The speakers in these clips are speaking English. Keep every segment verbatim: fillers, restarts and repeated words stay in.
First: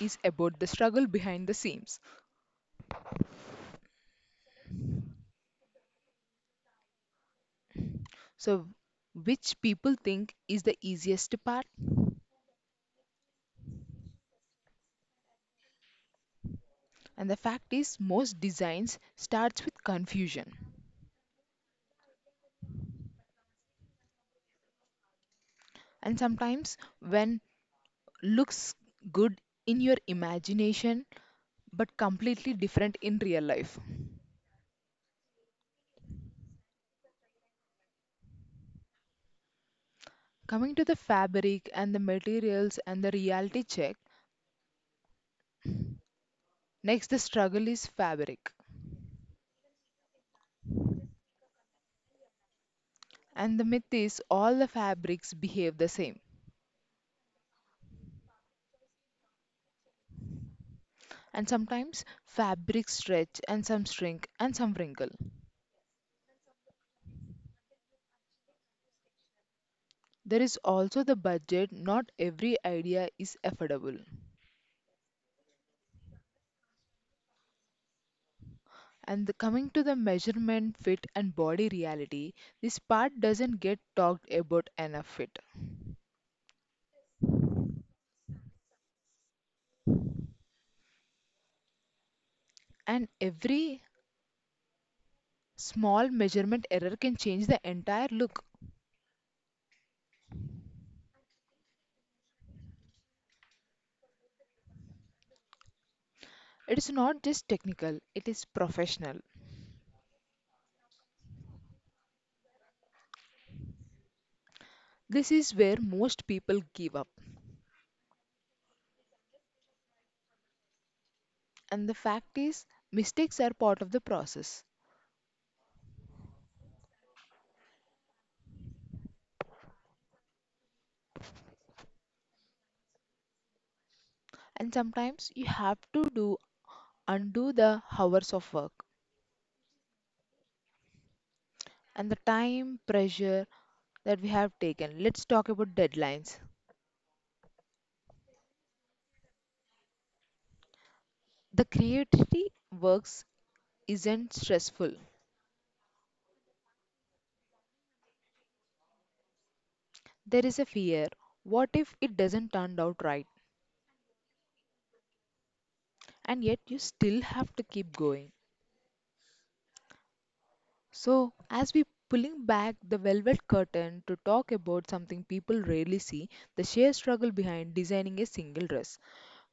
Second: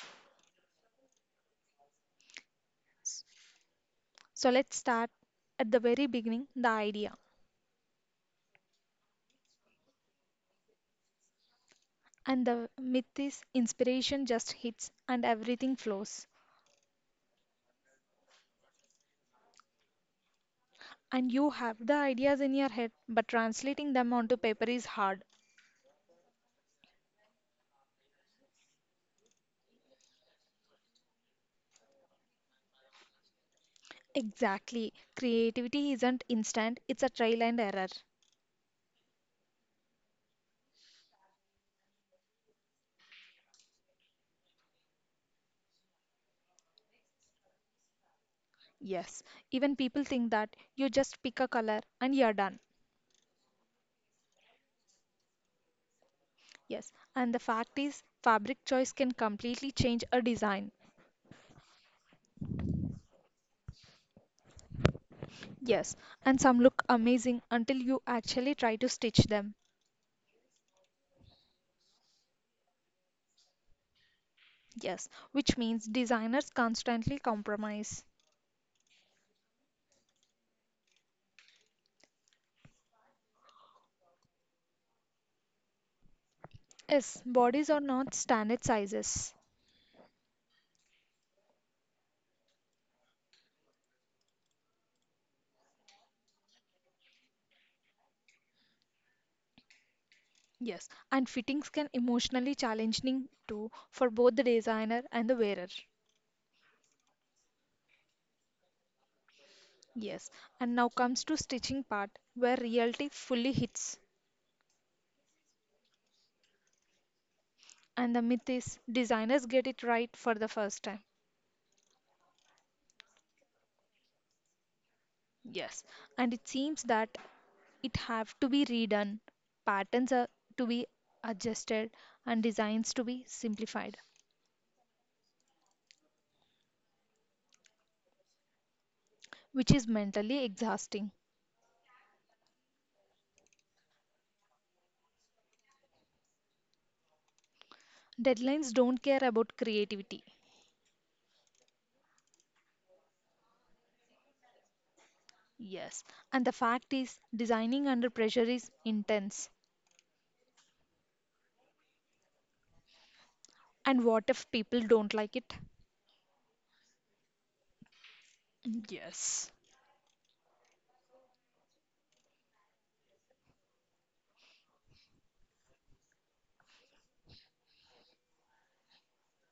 is about the struggle behind the seams. So let's start at the very beginning, the idea. So which people think is the easiest part And the myth is inspiration just hits and everything flows. and the fact is most designs starts with confusion And you have the ideas in your head, but translating them onto paper is hard. and sometimes when looks good in your imagination but completely different in real life. Exactly. Creativity isn't instant, it's a trial and error. Coming to the fabric and the materials and the reality check, next the struggle is fabric. Yes, even people think that you just pick a color and you're done. And the myth is all the fabrics behave the same. Yes, and the fact is, fabric choice can completely change a design. And sometimes fabrics stretch and some shrink and some wrinkle. Yes, and some look amazing until you actually try to stitch them. There is also the budget, not every idea is affordable. Yes, which means designers constantly compromise. And the- coming to the measurement, fit, and body reality, this part doesn't get talked about enough. It. Yes, bodies are not standard sizes. And every small measurement error can change the entire look. Yes, and fittings can emotionally challenging too for both the designer and the wearer. It's not just technical, it is professional. Yes, and now comes to stitching part where reality fully hits, This is where most people give up. and the myth is designers get it right for the first time. And the fact is, mistakes are part of the process. Yes, and it seems that it have to be redone, patterns are to be adjusted and designs to be simplified, And sometimes you have to do undo the hours of work which is mentally exhausting. and the time pressure that we have taken. Let's talk about deadlines. Deadlines don't care about creativity. The creativity works isn't stressful. Yes, and the fact is designing under pressure is intense. There is a fear. What if it doesn't turn out right? And what if people don't like it? And yet you still have to keep going. Yes. So, as we pulling back the velvet curtain to talk about something people rarely see, the sheer struggle behind designing a single dress.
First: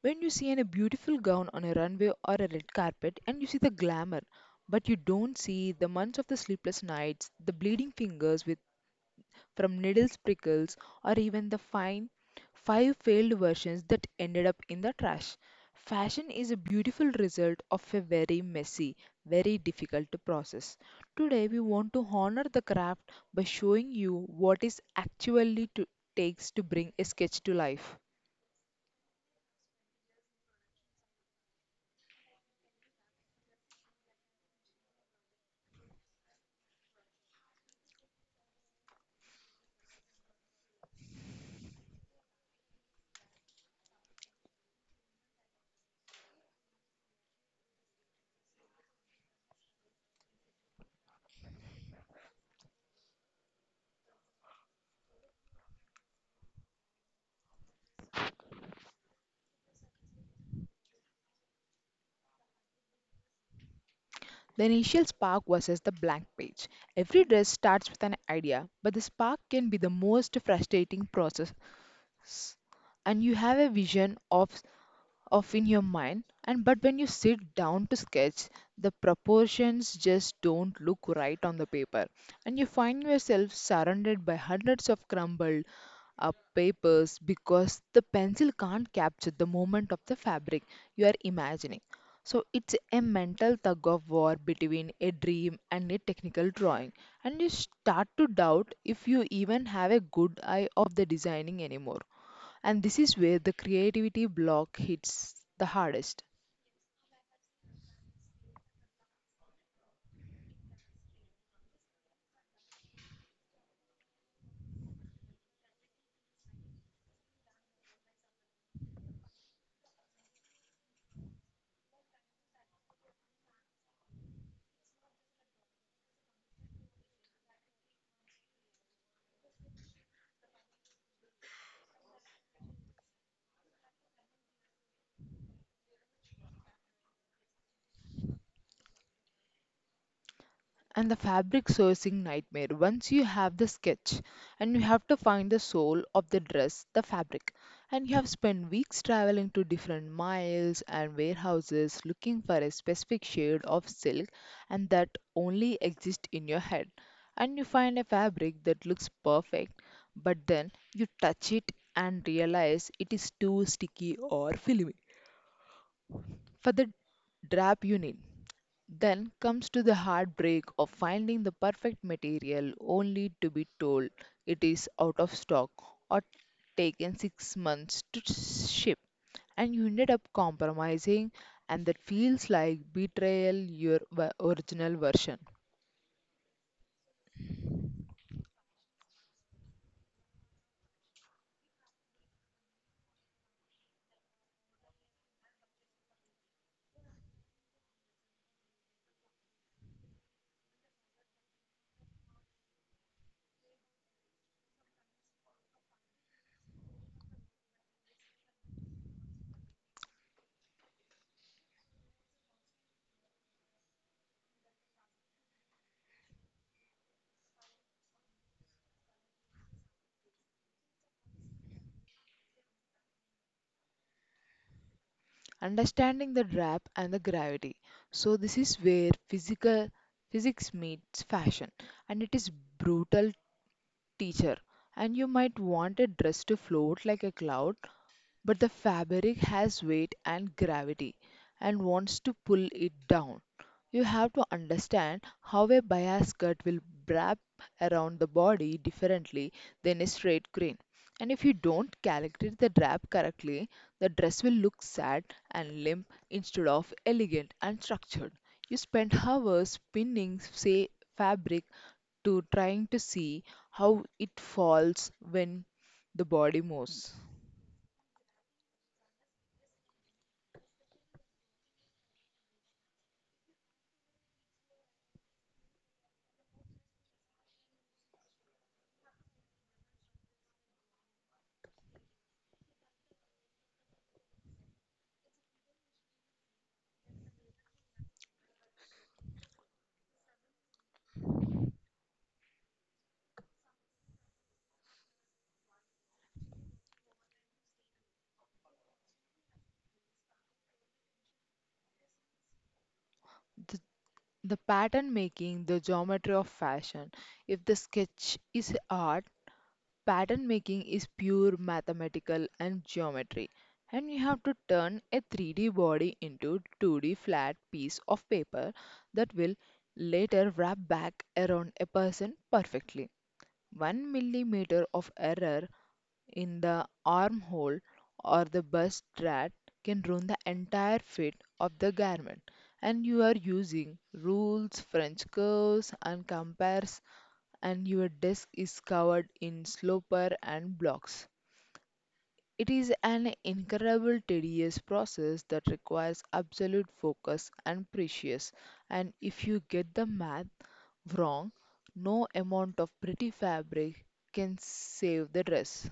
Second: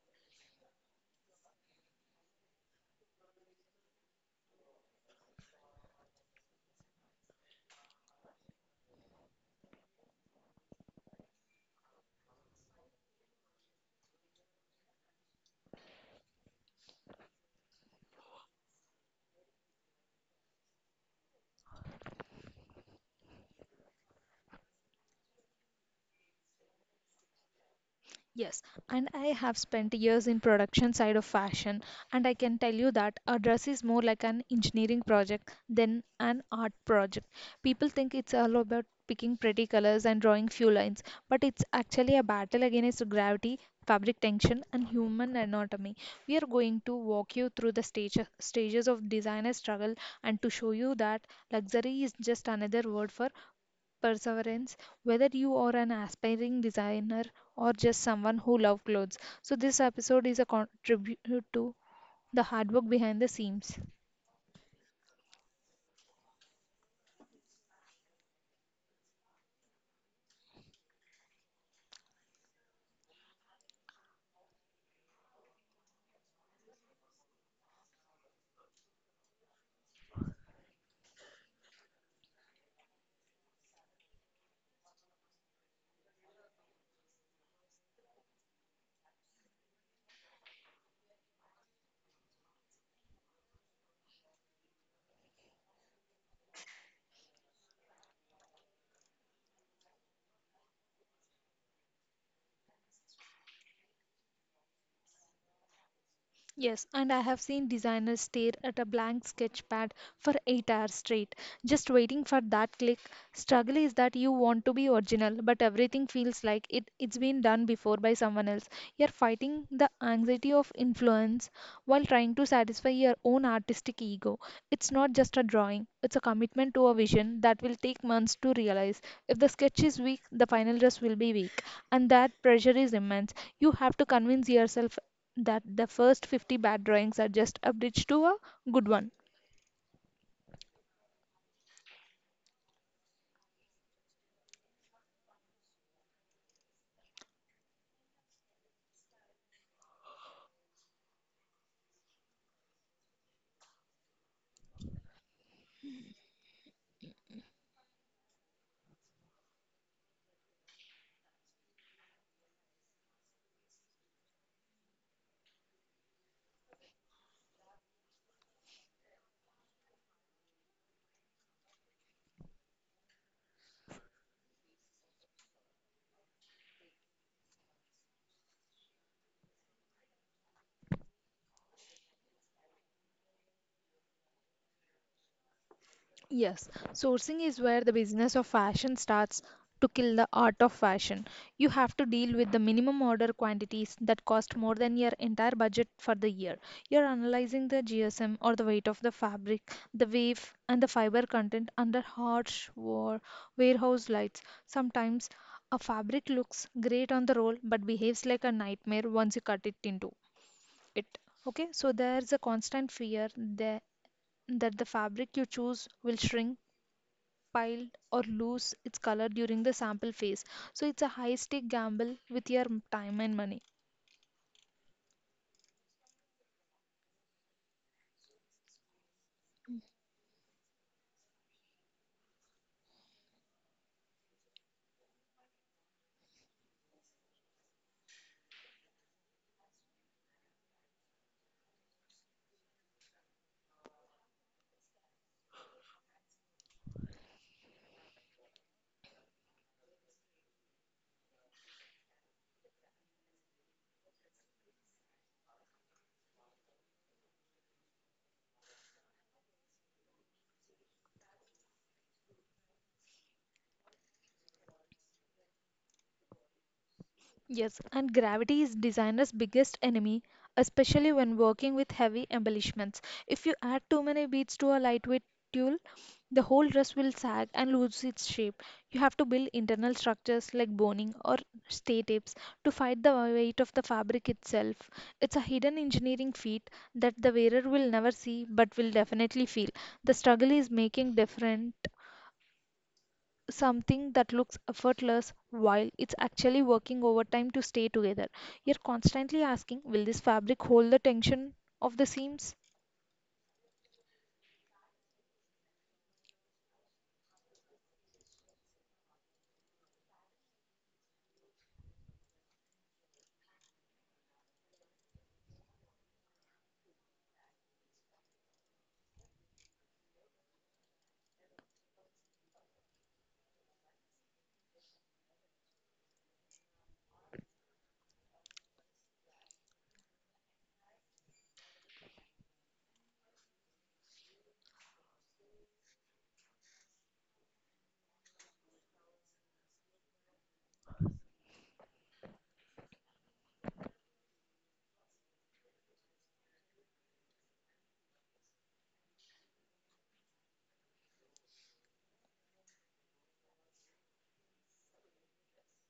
When you see in a beautiful gown on a runway or a red carpet and you see the glamour, but you don't see the months of the sleepless nights, the bleeding fingers with from needles, prickles, or even the fine five failed versions that ended up in the trash. Fashion is a beautiful result of a very messy, very difficult to process. Today, we want to honor the craft by showing you what is actually to, takes to bring a sketch to life. Yes, and I have spent years in production side of fashion, and I can tell you that a dress is more like an engineering project than an art project. People think it's all about picking pretty colors and drawing few lines, but it's actually a battle against gravity, fabric tension and human anatomy. We are going to walk you through the stage, stages of designer struggle and to show you that luxury is just another word for perseverance, whether you are an aspiring designer or just someone who loves clothes. So, this episode is a contribute to the hard work behind the scenes. The initial spark versus the blank page. Every dress starts with an idea, but the spark can be the most frustrating process and you have a vision of of in your mind and but when you sit down to sketch, the proportions just don't look right on the paper, and you find yourself surrounded by hundreds of crumbled up papers because the pencil can't capture the moment of the fabric you are imagining. So it's a mental tug of war between a dream and a technical drawing, and you start to doubt if you even have a good eye of the designing anymore, and this is where the creativity block hits the hardest. Yes, and I have seen designers stare at a blank sketchpad for eight hours straight, just waiting for that click. Struggle is that you want to be original, but everything feels like it, it's been done before by someone else. You're fighting the anxiety of influence while trying to satisfy your own artistic ego. It's not just a drawing, it's a commitment to a vision that will take months to realize. If the sketch is weak, the final dress will be weak, and that pressure is immense. You have to convince yourself that the first fifty bad drawings are just a bridge to a good one. And the fabric sourcing nightmare. Once you have the sketch and you have to find the soul of the dress, the fabric, and you have spent weeks traveling to different miles and warehouses looking for a specific shade of silk and that only exists in your head. And you find a fabric that looks perfect, but then you touch it and realize it is too sticky or filmy for the drab you need. Then comes to the heartbreak of finding the perfect material only to be told it is out of stock or taken six months to ship, and you ended up compromising, and that feels like betrayal your v- original version. Yes, sourcing is where the business of fashion starts to kill the art of fashion. You have to deal with the minimum order quantities that cost more than your entire budget for the year. You're analyzing the G S M or the weight of the fabric, the wave, and the fiber content under harsh war, warehouse lights. Sometimes a fabric looks great on the roll but behaves like a nightmare once you cut it into it. Okay, so there's a constant fear that that the fabric you choose will shrink, pile, or lose its color during the sample phase. So it's a high stake gamble with your m- time and money. Understanding the drab and the gravity, so this is where physical physics meets fashion and it is brutal teacher, and you might want a dress to float like a cloud but the fabric has weight and gravity and wants to pull it down. You have to understand how a bias cut will wrap around the body differently than a straight grain. And if you don't calculate the wrap correctly, the dress will look sad and limp instead of elegant and structured. You spend hours spinning, say, fabric to trying to see how it falls when the body moves. Yes, and gravity is designer's biggest enemy, especially when working with heavy embellishments. If you add too many beads to a lightweight tulle, the whole dress will sag and lose its shape. You have to build internal structures like boning or stay tapes to fight the weight of the fabric itself. It's a hidden engineering feat that the wearer will never see but will definitely feel. The struggle is making different something that looks effortless while it's actually working overtime to stay together. You're constantly asking, will this fabric hold the tension of the seams? The The pattern making, the geometry of fashion. If the sketch is art, pattern making is pure mathematical and geometry. And you have to turn a three D body into two D flat piece of paper that will later wrap back around a person perfectly. One millimeter of error in the armhole or the bust strap can ruin the entire fit of the garment, and you are using rules french curves and compares, and your desk is covered in sloper and blocks. It is an incredible tedious process that requires absolute focus and precious, and if you get the math wrong, no amount of pretty fabric can save the dress.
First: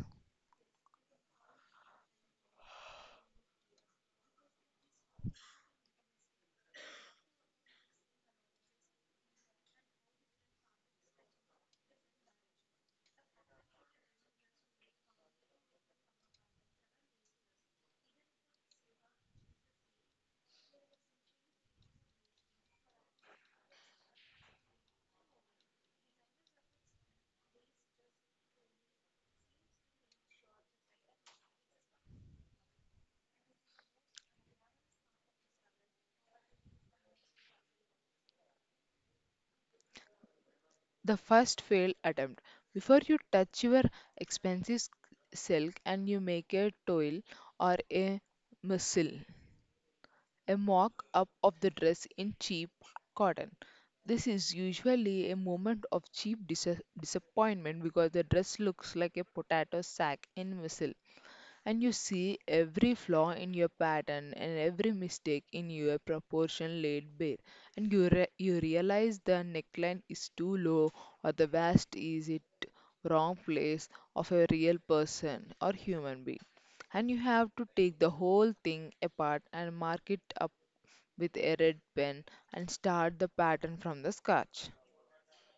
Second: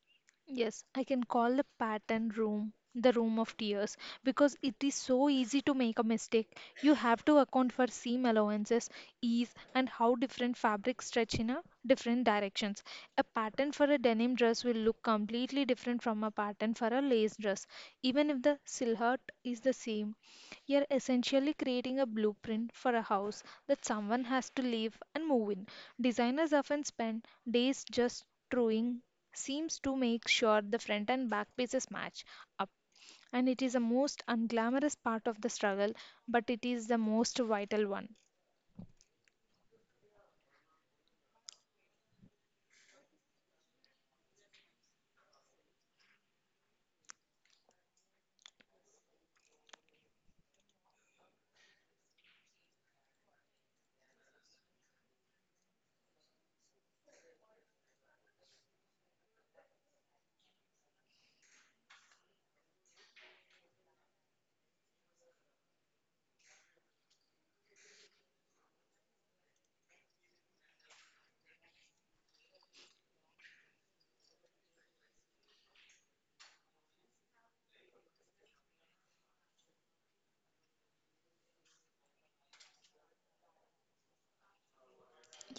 Yes, I can call the pattern room the room of tears because it is so easy to make a mistake. You have to account for seam allowances, ease, and how different fabrics stretch in a different directions. A pattern for a denim dress will look completely different from a pattern for a lace dress, even if the silhouette is the same. You're essentially creating a blueprint for a house that someone has to live and move in. Designers often spend days just drawing seems to make sure the front and back pieces match up. And it is the most unglamorous part of the struggle, but it is the most vital one. The first failed attempt. Before you touch your expensive silk and you make a toil or a missile, a mock up of the dress in cheap cotton. This is usually a moment of cheap dis- disappointment because the dress looks like a potato sack in missile, and you see every flaw in your pattern and every mistake in your proportion laid bare, and you re- you realize the neckline is too low or the vast is it wrong place of a real person or human being, and you have to take the whole thing apart and mark it up with a red pen and start the pattern from the scratch.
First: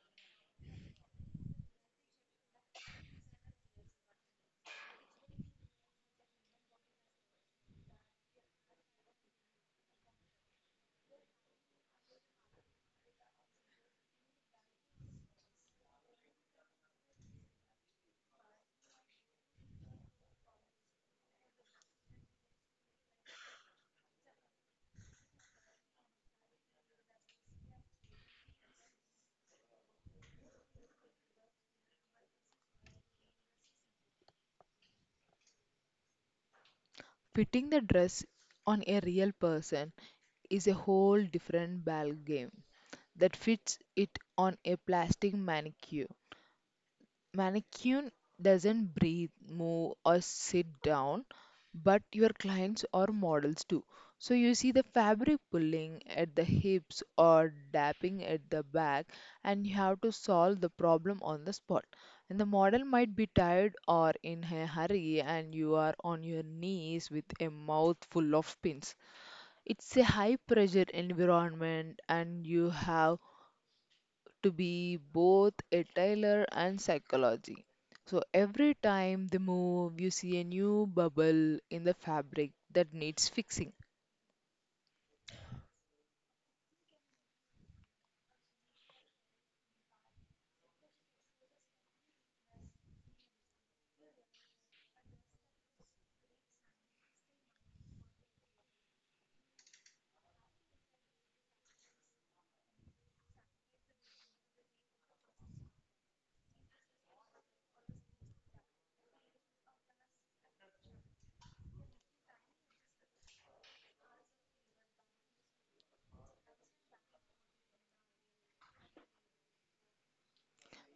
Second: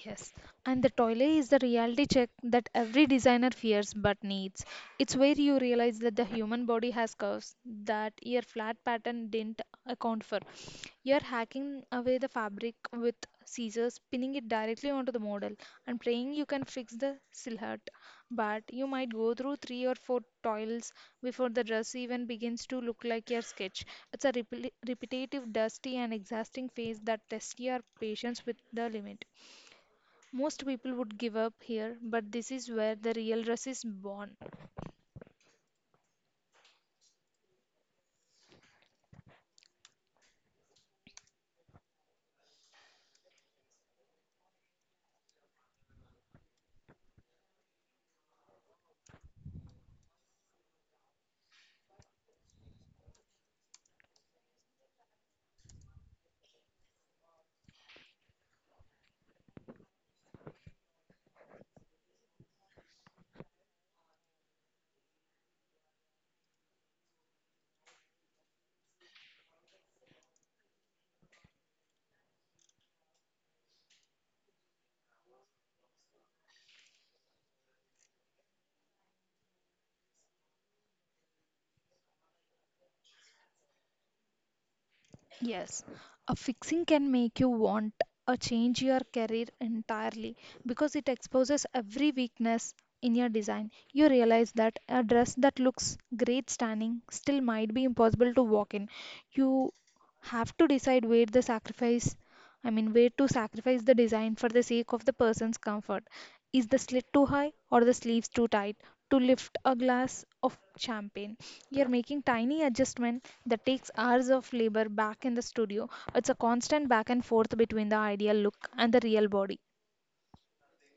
Yes, and the toilet is the reality check that every designer fears but needs. It's where you realize that the human body has curves that your flat pattern didn't account for. You're hacking away the fabric with scissors, pinning it directly onto the model, and praying you can fix the silhouette. But you might go through three or four toils before the dress even begins to look like your sketch. It's a repli repetitive, dusty, and exhausting phase that tests your patience with the limit. Most people would give up here, but this is where the real rush is born. Fitting the dress on a real person is a whole different ball game that fits it on a plastic mannequin. Mannequin doesn't breathe, move, or sit down, but your clients are models too. So you see the fabric pulling at the hips or dapping at the back, and you have to solve the problem on the spot. And the model might be tired or in a hurry, and you are on your knees with a mouth full of pins. It's a high pressure environment, and you have to be both a tailor and psychology. So every time they move, you see a new bubble in the fabric that needs fixing. Yes, a fixing can make you want a change your career entirely, because it exposes every weakness in your design. You realize that a dress that looks great standing still might be impossible to walk in. You have to decide where the sacrifice, I mean, way to sacrifice the design for the sake of the person's comfort. Is the slit too high or the sleeves too tight to lift a glass of champagne? You're making tiny adjustment that takes hours of labor back in the studio. It's a constant back and forth between the ideal look and the real body.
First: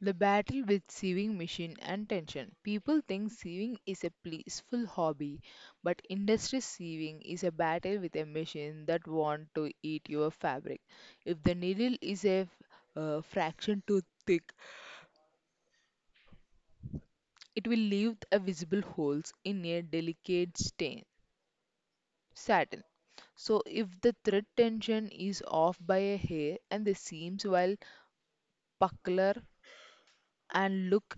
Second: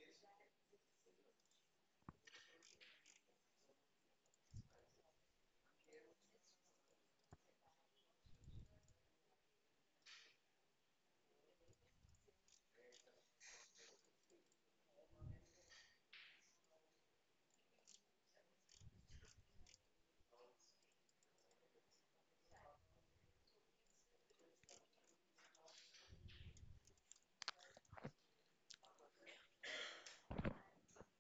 The battle with sewing machine and tension. People think sewing is a peaceful hobby, but industry sewing is a battle with a machine that want to eat your fabric. If the needle is a uh, fraction too thick, it will leave a visible holes in a delicate stain. Saturn. So if the thread tension is off by a hair and the seams will buckler and look,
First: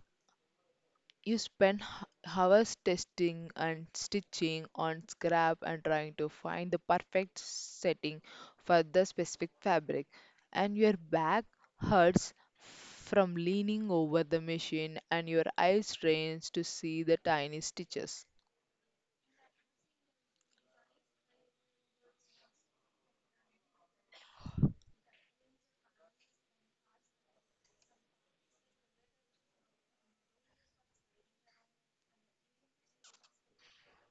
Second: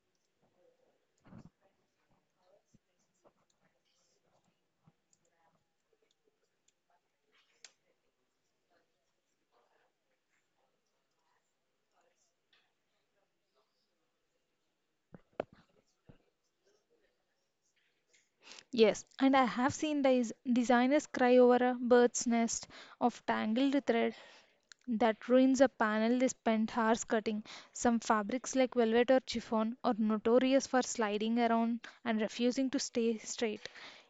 you spend h- hours testing and stitching on scrap and trying to find the perfect setting for the specific fabric, and your back hurts from leaning over the machine and your eye strains to see the tiny stitches. Yes, and I have seen des- designers cry over a bird's nest of tangled thread that ruins a panel they spend hours cutting. Some fabrics like velvet or chiffon are notorious for sliding around and refusing to stay straight.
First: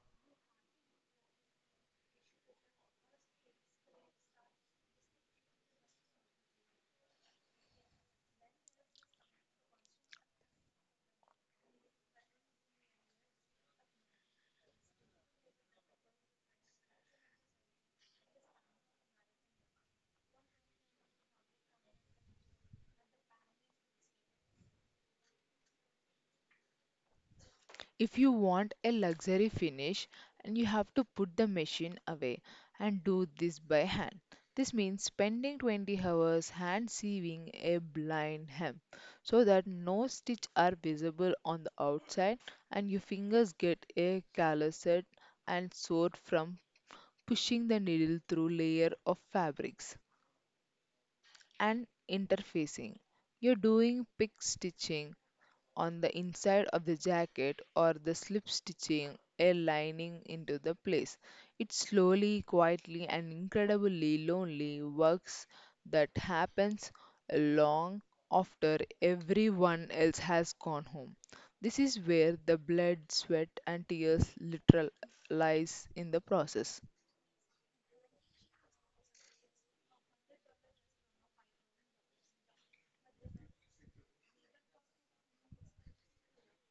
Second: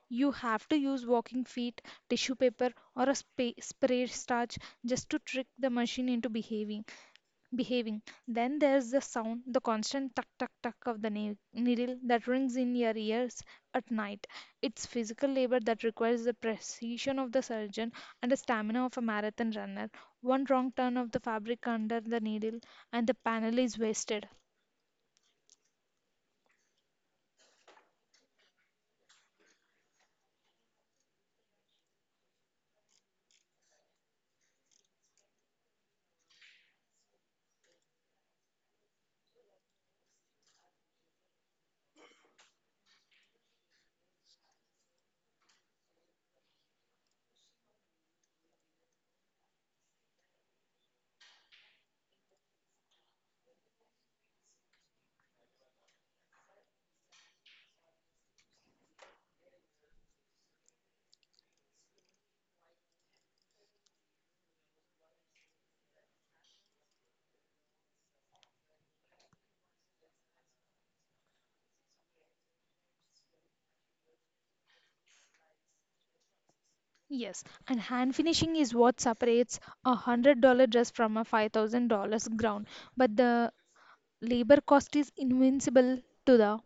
You have to use walking feet, tissue paper, or a spa- spray starch just to trick the machine into behaving behaving. Then there's the sound, the constant tuck tuck tuck of the nail, needle that rings in your ears at night. It's physical labor that requires the precision of the surgeon and the stamina of a marathon runner. One wrong turn of the fabric under the needle and the panel is wasted. If you want a luxury finish and you have to put the machine away and do this by hand. This means spending twenty hours hand sewing a blind hem so that no stitch are visible on the outside, and your fingers get a calloused and sore from pushing the needle through layer of fabrics and interfacing. You're doing pick stitching on the inside of the jacket or the slip stitching a lining into the place. It slowly, quietly, and incredibly lonely works that happens long after everyone else has gone home. This is where the blood, sweat, and tears literal lies in the process. Yes, and hand finishing is what separates a hundred dollar dress from a five thousand dollars gown. But the labor cost is invincible to the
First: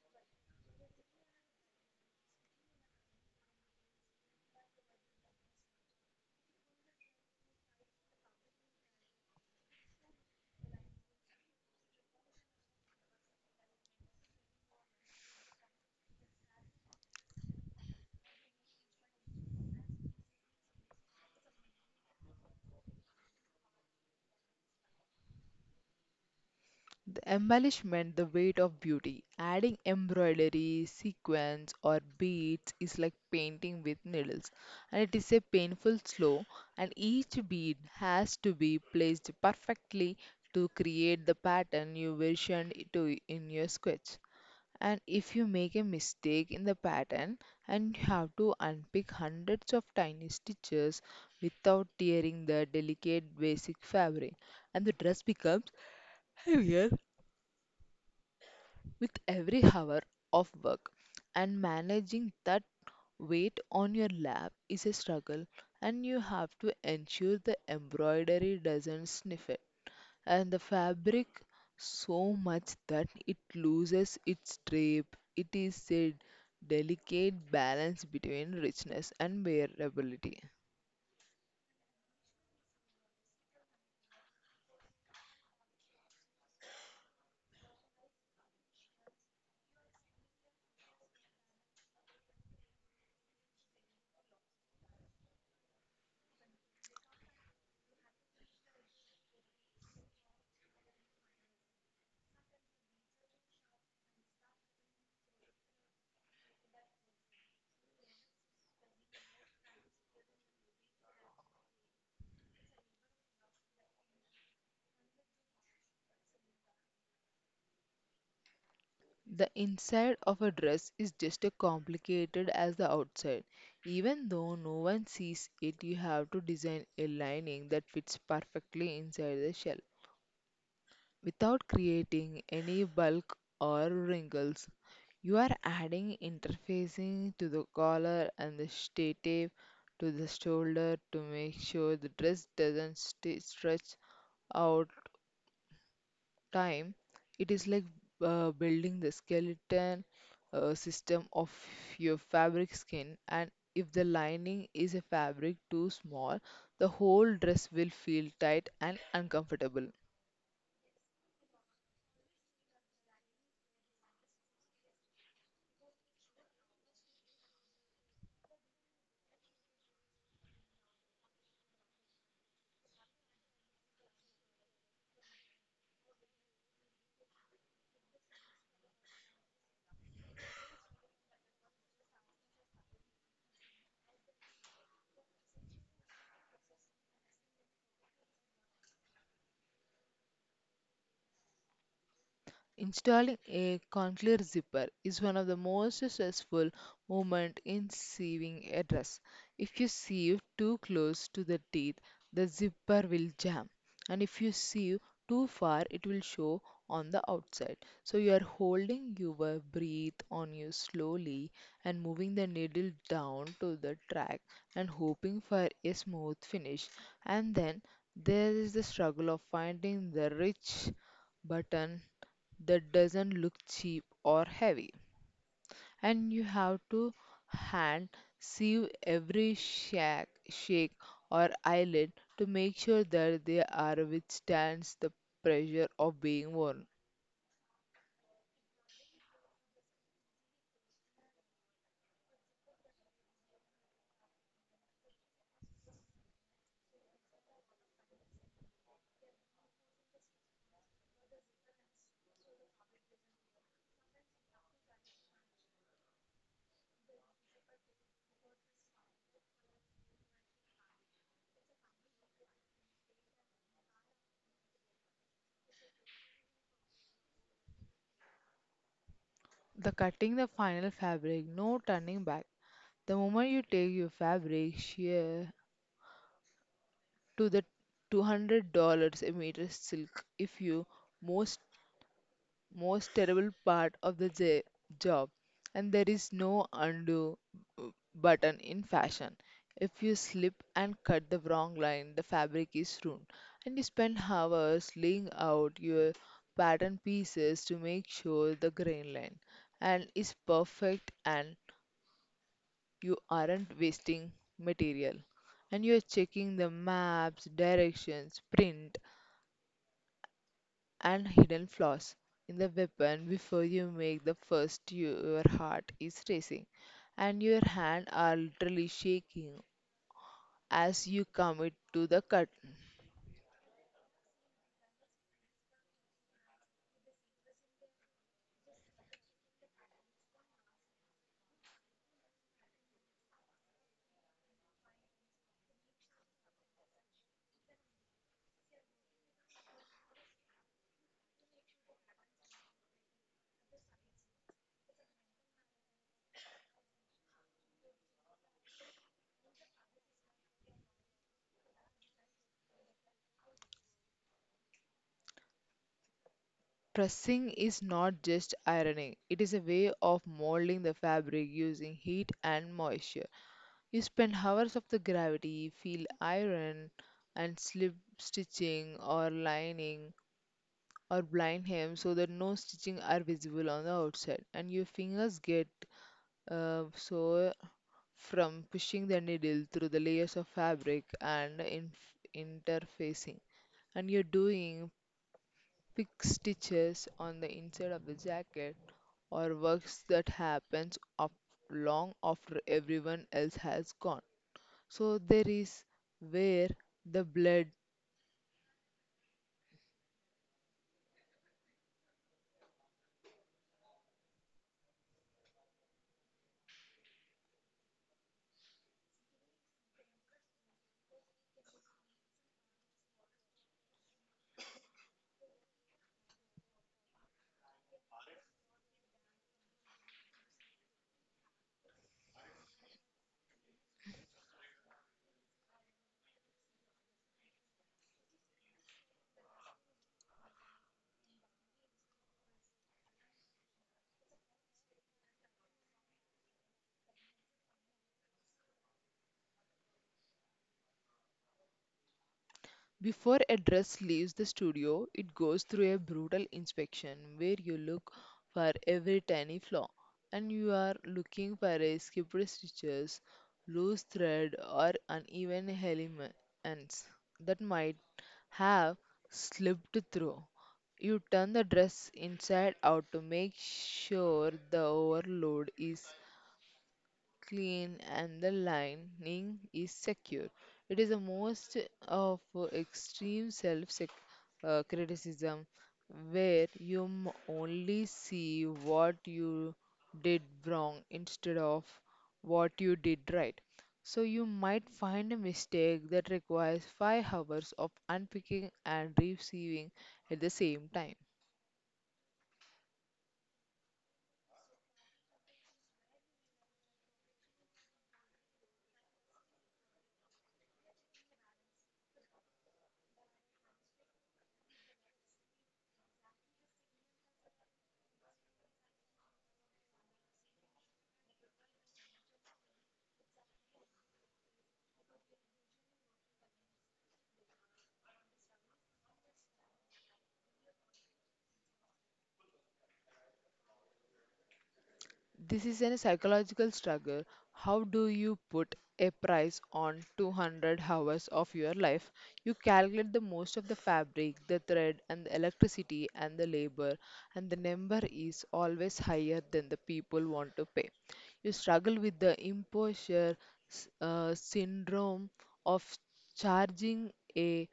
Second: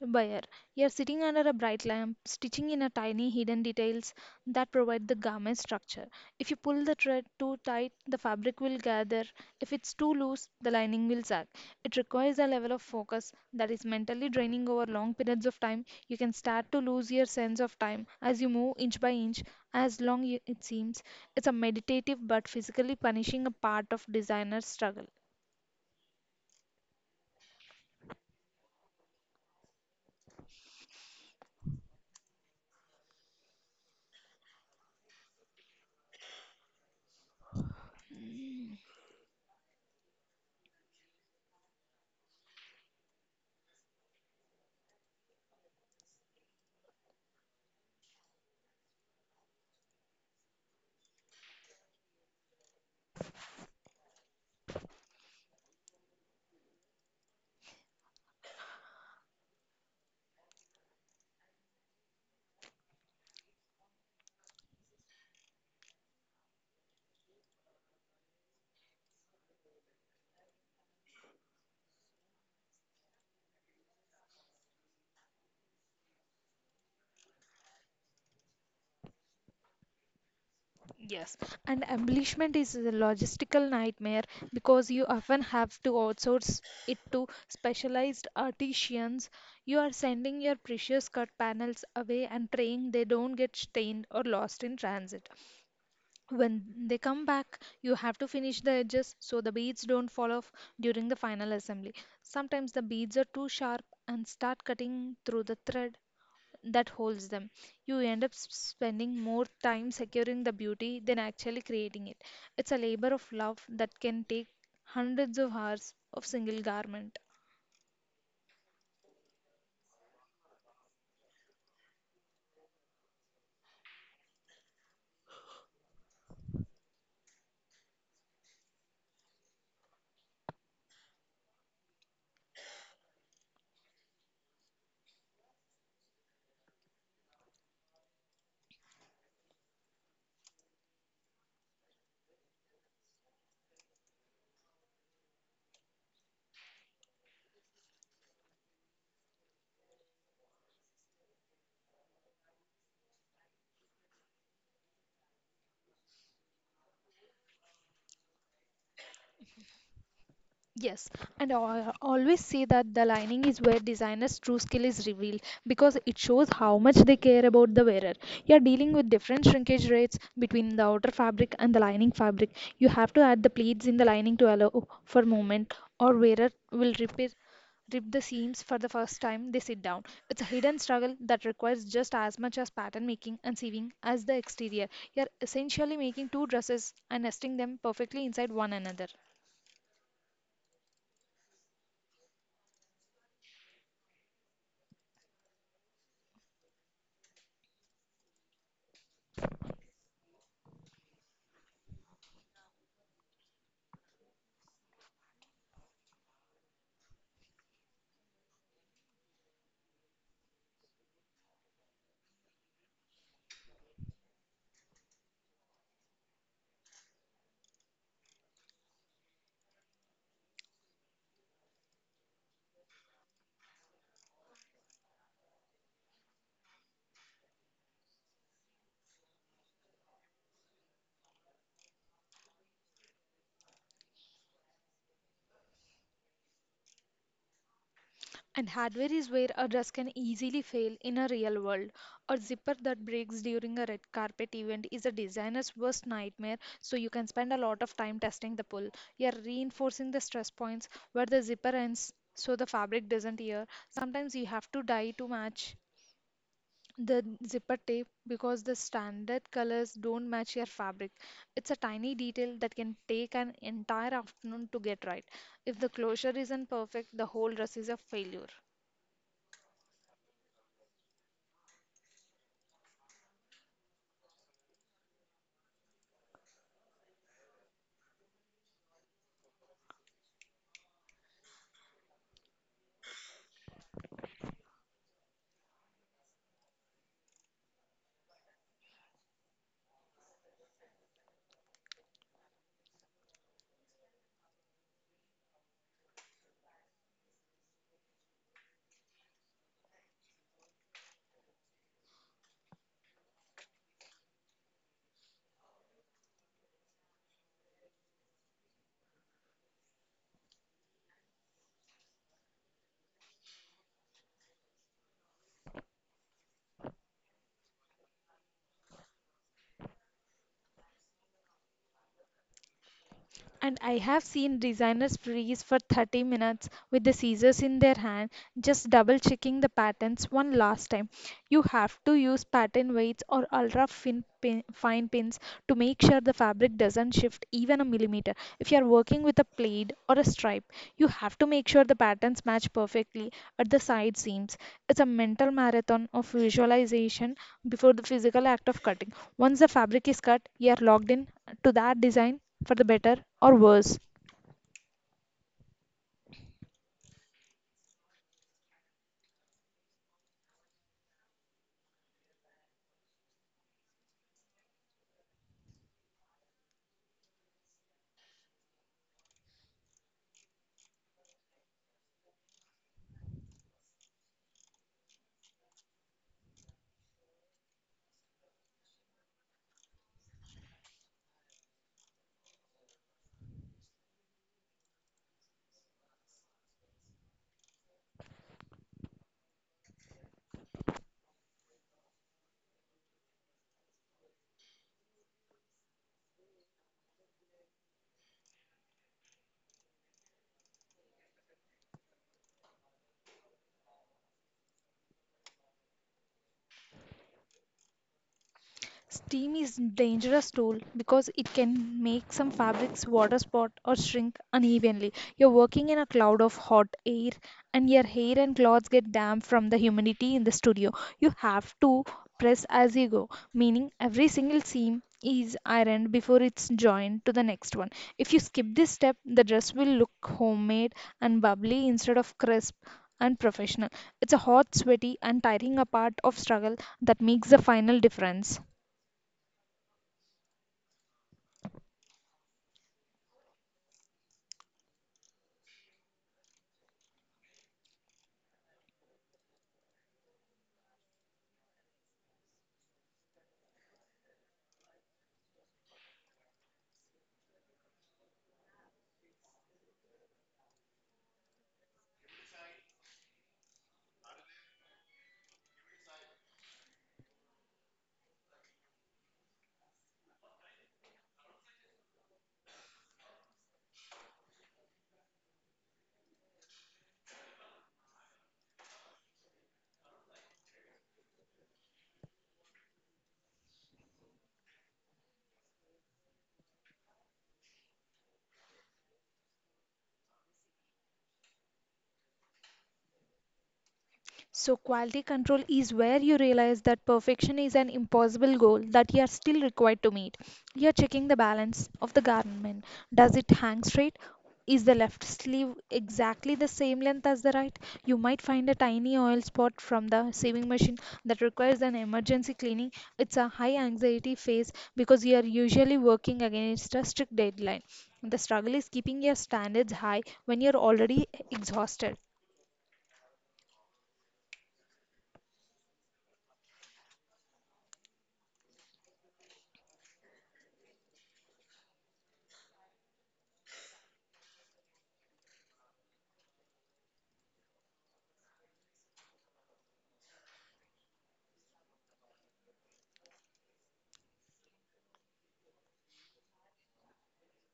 Buyer. You're sitting under a bright lamp, stitching in a tiny hidden details that provide the garment structure. If you pull the thread too tight, the fabric will gather. If it's too loose, the lining will sag. It requires a level of focus that is mentally draining over long periods of time. You can start to lose your sense of time as you move inch by inch, as long y- it seems. It's a meditative but physically punishing a part of designer's struggle. The embellishment, the weight of beauty. Adding embroidery, sequins, or beads is like painting with needles, and it is a painful slow. And each bead has to be placed perfectly to create the pattern you visioned to in your sketch. And if you make a mistake in the pattern, and you have to unpick hundreds of tiny stitches without tearing the delicate basic fabric, and the dress becomes heavier with every hour of work, and managing that weight on your lap is a struggle, and you have to ensure the embroidery doesn't sniff it and the fabric so much that it loses its drape. It is a delicate balance between richness and wearability. Yes, and embellishment is a logistical nightmare because you often have to outsource it to specialized artisans. You are sending your precious cut panels away and praying they don't get stained or lost in transit. When they come back, you have to finish the edges so the beads don't fall off during the final assembly. Sometimes the beads are too sharp and start cutting through the thread that holds them. You end up s- spending more time securing the beauty than actually creating it. It's a labor of love that can take hundreds of hours of single garment. The inside of a dress is just as complicated as the outside. Even though no one sees it, you have to design a lining that fits perfectly inside the shell without creating any bulk or wrinkles. You are adding interfacing to the collar and the stay tape to the shoulder to make sure the dress doesn't stay stretch out time. It is like uh, building the skeleton uh, system of your fabric skin. And if the lining is a fabric too small, the whole dress will feel tight and uncomfortable. Yes, and I always say that the lining is where designer's true skill is revealed, because it shows how much they care about the wearer. You are dealing with different shrinkage rates between the outer fabric and the lining fabric. You have to add the pleats in the lining to allow for movement, or wearer will rip it, rip the seams for the first time they sit down. It's a hidden struggle that requires just as much as pattern making and sewing as the exterior. You are essentially making two dresses and nesting them perfectly inside one another. Installing a cochlear zipper is one of the most stressful moments in sewing a dress. If you sew too close to the teeth, the zipper will jam, and if you sew too far, it will show on the outside. So you are holding your breath on you slowly and moving the needle down to the track and hoping for a smooth finish. And then there is the struggle of finding the rich button that doesn't look cheap or heavy. And you have to hand sieve every shake, shake or eyelid to make sure that they are withstands the pressure of being worn. And hardware is where a dress can easily fail in a real world. A zipper that breaks during a red carpet event is a designer's worst nightmare, so you can spend a lot of time testing the pull. You're reinforcing the stress points where the zipper ends so the fabric doesn't tear. Sometimes you have to dye to match the zipper tape because the standard colors don't match your fabric. It's a tiny detail that can take an entire afternoon to get right. If the closure isn't perfect, the whole dress is a failure. The cutting the final fabric, no turning back. The moment you take your fabric shear to the two hundred dollars a meter silk if you most most terrible part of the j- job, and there is no undo uh, button in fashion. If you slip and cut the wrong line, the fabric is ruined, and you spend hours laying out your pattern pieces to make sure the grain line and is perfect and you aren't wasting material, and you're checking the maps, directions, print, and hidden flaws in the weapon before you make the first your heart is racing and your hand are literally shaking as you commit to the cut. And I have seen designers freeze for thirty minutes with the scissors in their hand, just double checking the patterns one last time. You have to use pattern weights or ultra fin pin, fine pins to make sure the fabric doesn't shift even a millimeter. If you are working with a plaid or a stripe, you have to make sure the patterns match perfectly at the side seams. It's a mental marathon of visualization before the physical act of cutting. Once the fabric is cut, you are locked in to that design for the better or worse. Pressing is not just ironing, it is a way of molding the fabric using heat and moisture. You spend hours of the gravity feel iron and slip stitching or lining or blind hem so that no stitching are visible on the outside, and your fingers get Uh, so, from pushing the needle through the layers of fabric and inf interfacing, and you're doing pick stitches on the inside of the jacket or works that happens up long after everyone else has gone. So there is where the blood. Steam is dangerous tool because it can make some fabrics water spot or shrink unevenly. You're working in a cloud of hot air, and your hair and clothes get damp from the humidity in the studio. You have to press as you go, meaning every single seam is ironed before it's joined to the next one. If you skip this step, the dress will look homemade and bubbly instead of crisp and professional. It's a hot, sweaty, and tiring a part of struggle that makes the final difference. Before a dress leaves the studio, it goes through a brutal inspection where you look for every tiny flaw, and you are looking for a skipped stitches, loose thread, or uneven elements that might have slipped through. You turn the dress inside out to make sure the overload is clean, and the lining is secure. It is the most of extreme self sec- uh, criticism where you m- only see what you did wrong instead of what you did right. So you might find a mistake that requires five hours of unpicking and receiving at the same time. So, quality control is where you realize that perfection is an impossible goal that you are still required to meet. You are checking the balance of the garment. Does it hang straight? Is the left sleeve exactly the same length as the right? You might find a tiny oil spot from the sewing machine that requires an emergency cleaning. It's a high anxiety phase because you are usually working against a strict deadline. The struggle is keeping your standards high when you're already exhausted. This is a psychological struggle. How do you put a price on two hundred hours of your life? You calculate the most of the fabric, the thread, and the electricity and the labor, and the number is always higher than the people want to pay. You struggle with the imposture s- uh, syndrome of charging a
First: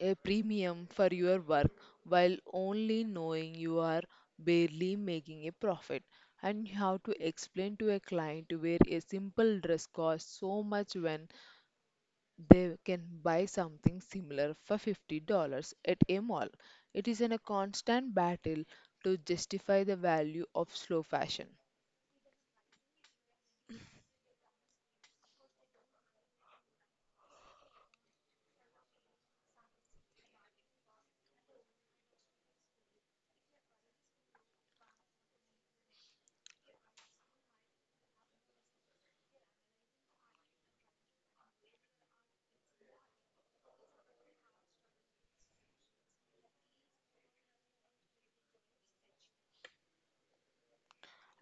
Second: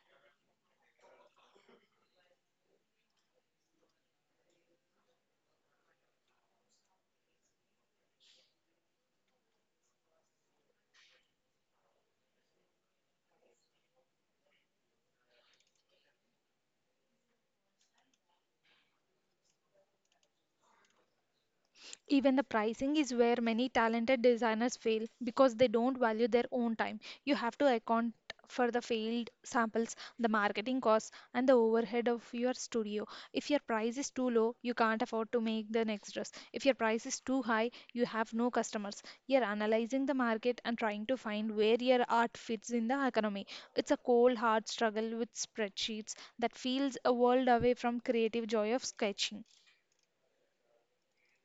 a premium for your work while only knowing you are barely making a profit, and how to explain to a client where a simple dress costs so much when they can buy something similar for fifty dollars at a mall. It is in a constant battle to justify the value of slow fashion. Even the pricing is where many talented designers fail because they don't value their own time. You have to account for the failed samples, the marketing costs, and the overhead of your studio. If your price is too low, you can't afford to make the next dress. If your price is too high, you have no customers. You're analyzing the market and trying to find where your art fits in the economy. It's a cold, hard struggle with spreadsheets that feels a world away from creative joy of sketching.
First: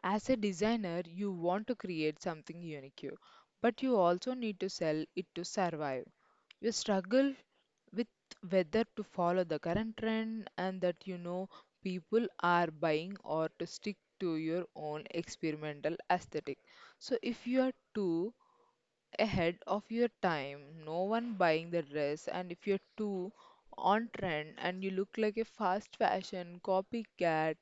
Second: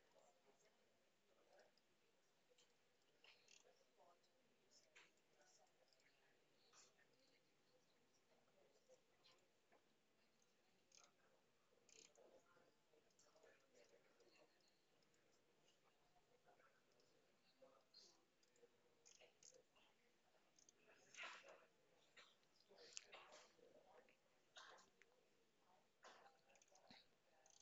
As a designer, you want to create something unique, but you also need to sell it to survive. You struggle with whether to follow the current trend and that you know people are buying or to stick to your own experimental aesthetic. So if you are too ahead of your time, no one buying the dress, and if you're too on trend and you look like a fast fashion copycat,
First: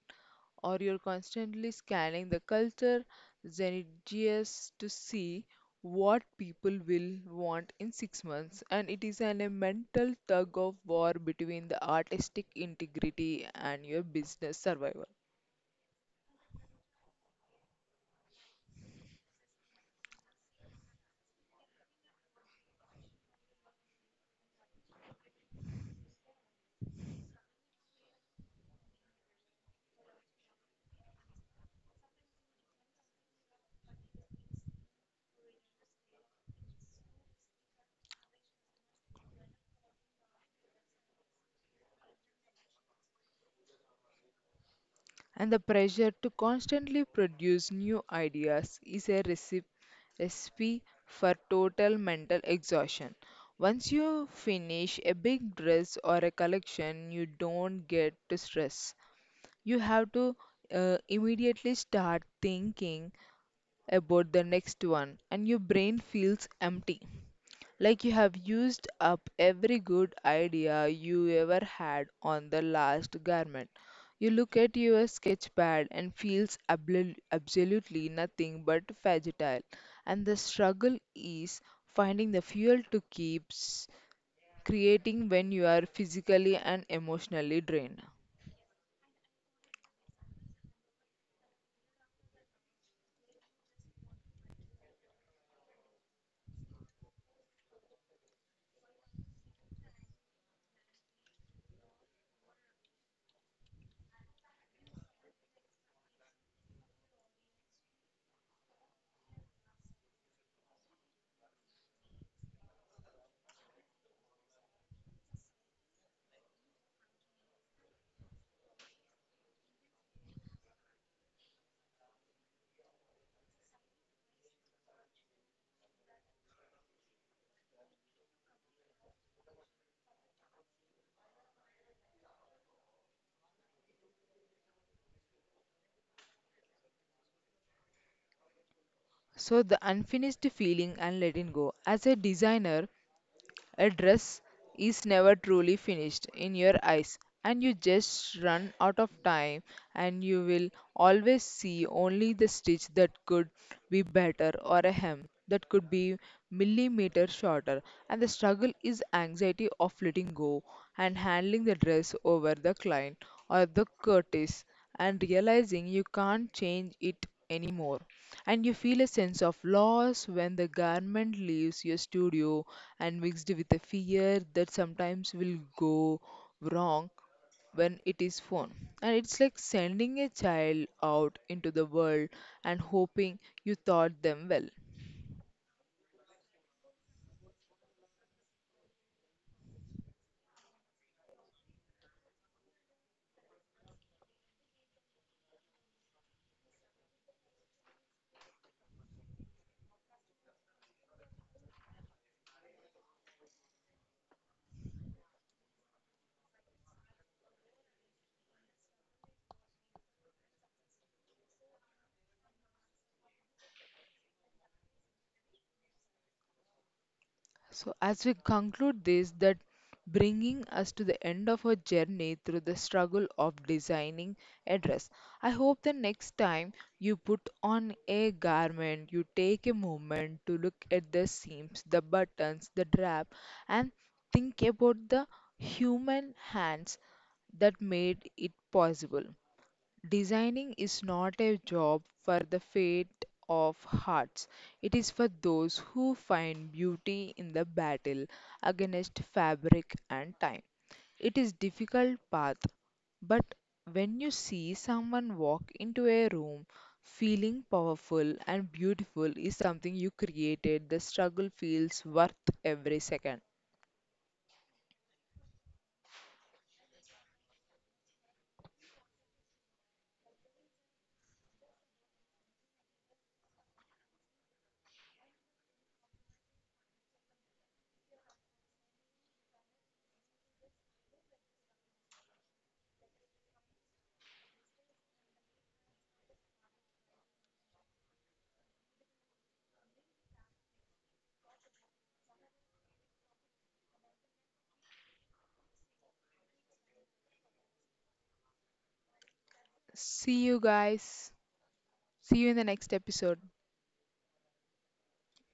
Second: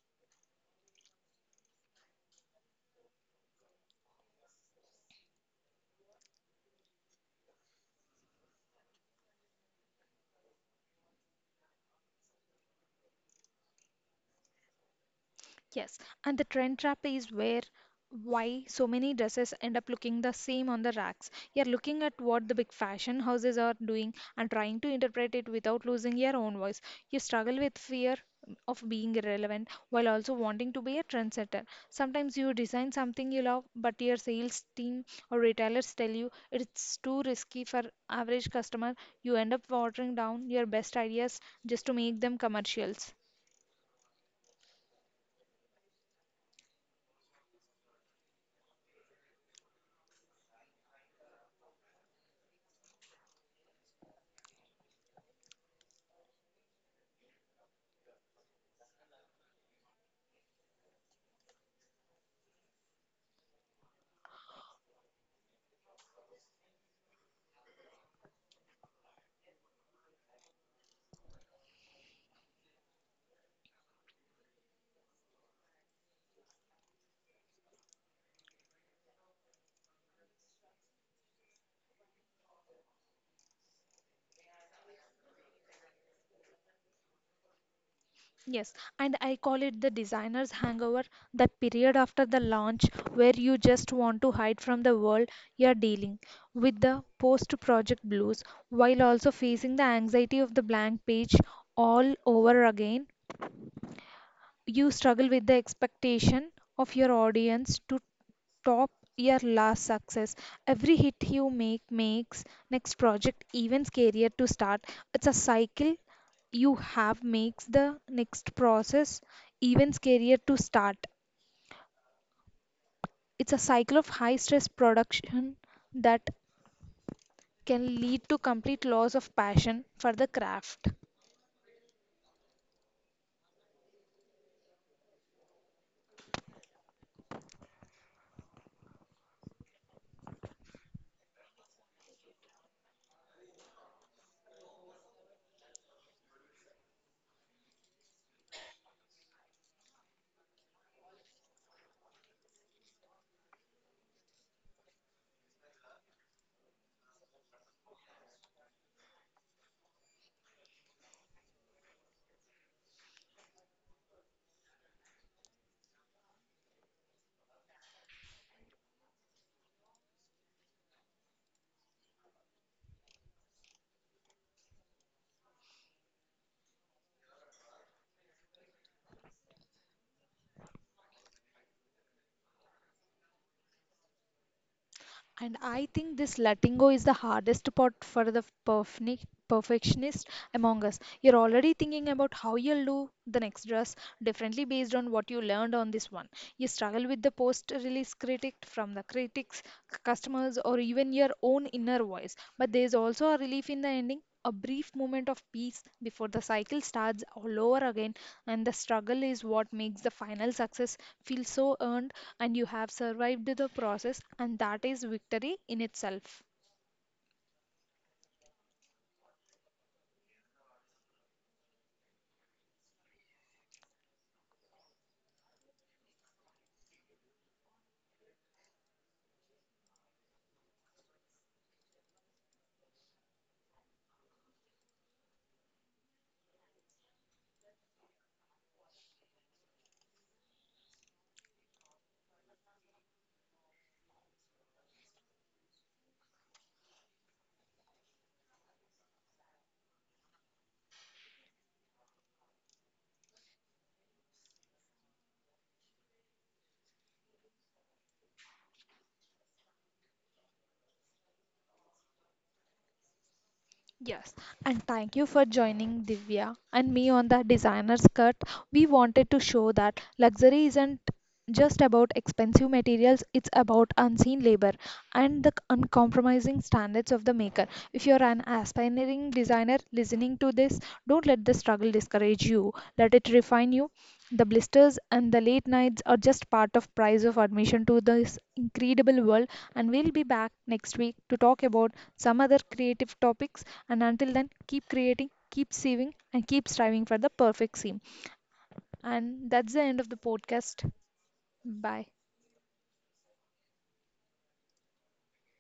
or you're constantly scanning the culture zeitgeist to see what people will want in six months. And it is an, a mental tug of war between the artistic integrity and your business survival, Yes, and the trend trap is where why so many dresses end up looking the same on the racks. You're looking at what the big fashion houses are doing and trying to interpret it without losing your own voice. You struggle with fear of being irrelevant while also wanting to be a trendsetter. Sometimes you design something you love, but your sales team or retailers tell you it's too risky for average customer. You end up watering down your best ideas just to make them commercials. and the pressure to constantly produce new ideas is a recipe recipe for total mental exhaustion. Once you finish a big dress or a collection, you don't get to stress, you have to uh, immediately start thinking about the next one, and your brain feels empty like you have used up every good idea you ever had on the last garment. You look at your sketch pad and feels abl- absolutely nothing but fragile, and the struggle is finding the fuel to keep s- creating when you are physically and emotionally drained. Yes, and I call it the designer's hangover, that period after the launch where you just want to hide from the world. You're dealing with the post-project blues while also facing the anxiety of the blank page all over again. You struggle with the expectation of your audience to top your last success. Every hit you make makes next project even scarier to start. It's a cycle you have makes the next process even scarier to start. It's a cycle of high stress production that can lead to complete loss of passion for the craft. So, the unfinished feeling and letting go. As a designer, a dress is never truly finished in your eyes, and you just run out of time, and you will always see only the stitch that could be better or a hem that could be millimeter shorter. And the struggle is anxiety of letting go and handling the dress over the client or the curtis and realizing you can't change it anymore. And you feel a sense of loss when the garment leaves your studio and mixed with a fear that sometimes will go wrong when it is phone. And it's like sending a child out into the world and hoping you taught them well. And I think this letting go is the hardest part for the perfni- perfectionist among us. You're already thinking about how you'll do the next dress differently based on what you learned on this one. You struggle with the post release critic from the critics, c- customers, or even your own inner voice. But there's also a relief in the ending. A brief moment of peace before the cycle starts all over again, and the struggle is what makes the final success feel so earned, and you have survived the process, and that is victory in itself. So, as we conclude this, that bringing us to the end of our journey through the struggle of designing a dress. I hope the next time you put on a garment, you take a moment to look at the seams, the buttons, the drap, and think about the human hands that made it possible. Designing is not a job for the faint of hearts. It is for those who find beauty in the battle against fabric and time. It is difficult path, but when you see someone walk into a room feeling powerful and beautiful is something you created, the struggle feels worth every second. Yes, and thank you for joining Divya and me on the designer's cut. We wanted to show that luxury isn't just about expensive materials, it's about unseen labor and the uncompromising standards of the maker. If you're an aspiring designer listening to this, don't let the struggle discourage you. Let it refine you. The blisters and the late nights are just part of price of admission to this incredible world, and we'll be back next week to talk about some other creative topics, and until then keep creating, keep saving and keep striving for the perfect scene. And that's the end of the See you podcast. guys. Bye. See you in the next episode.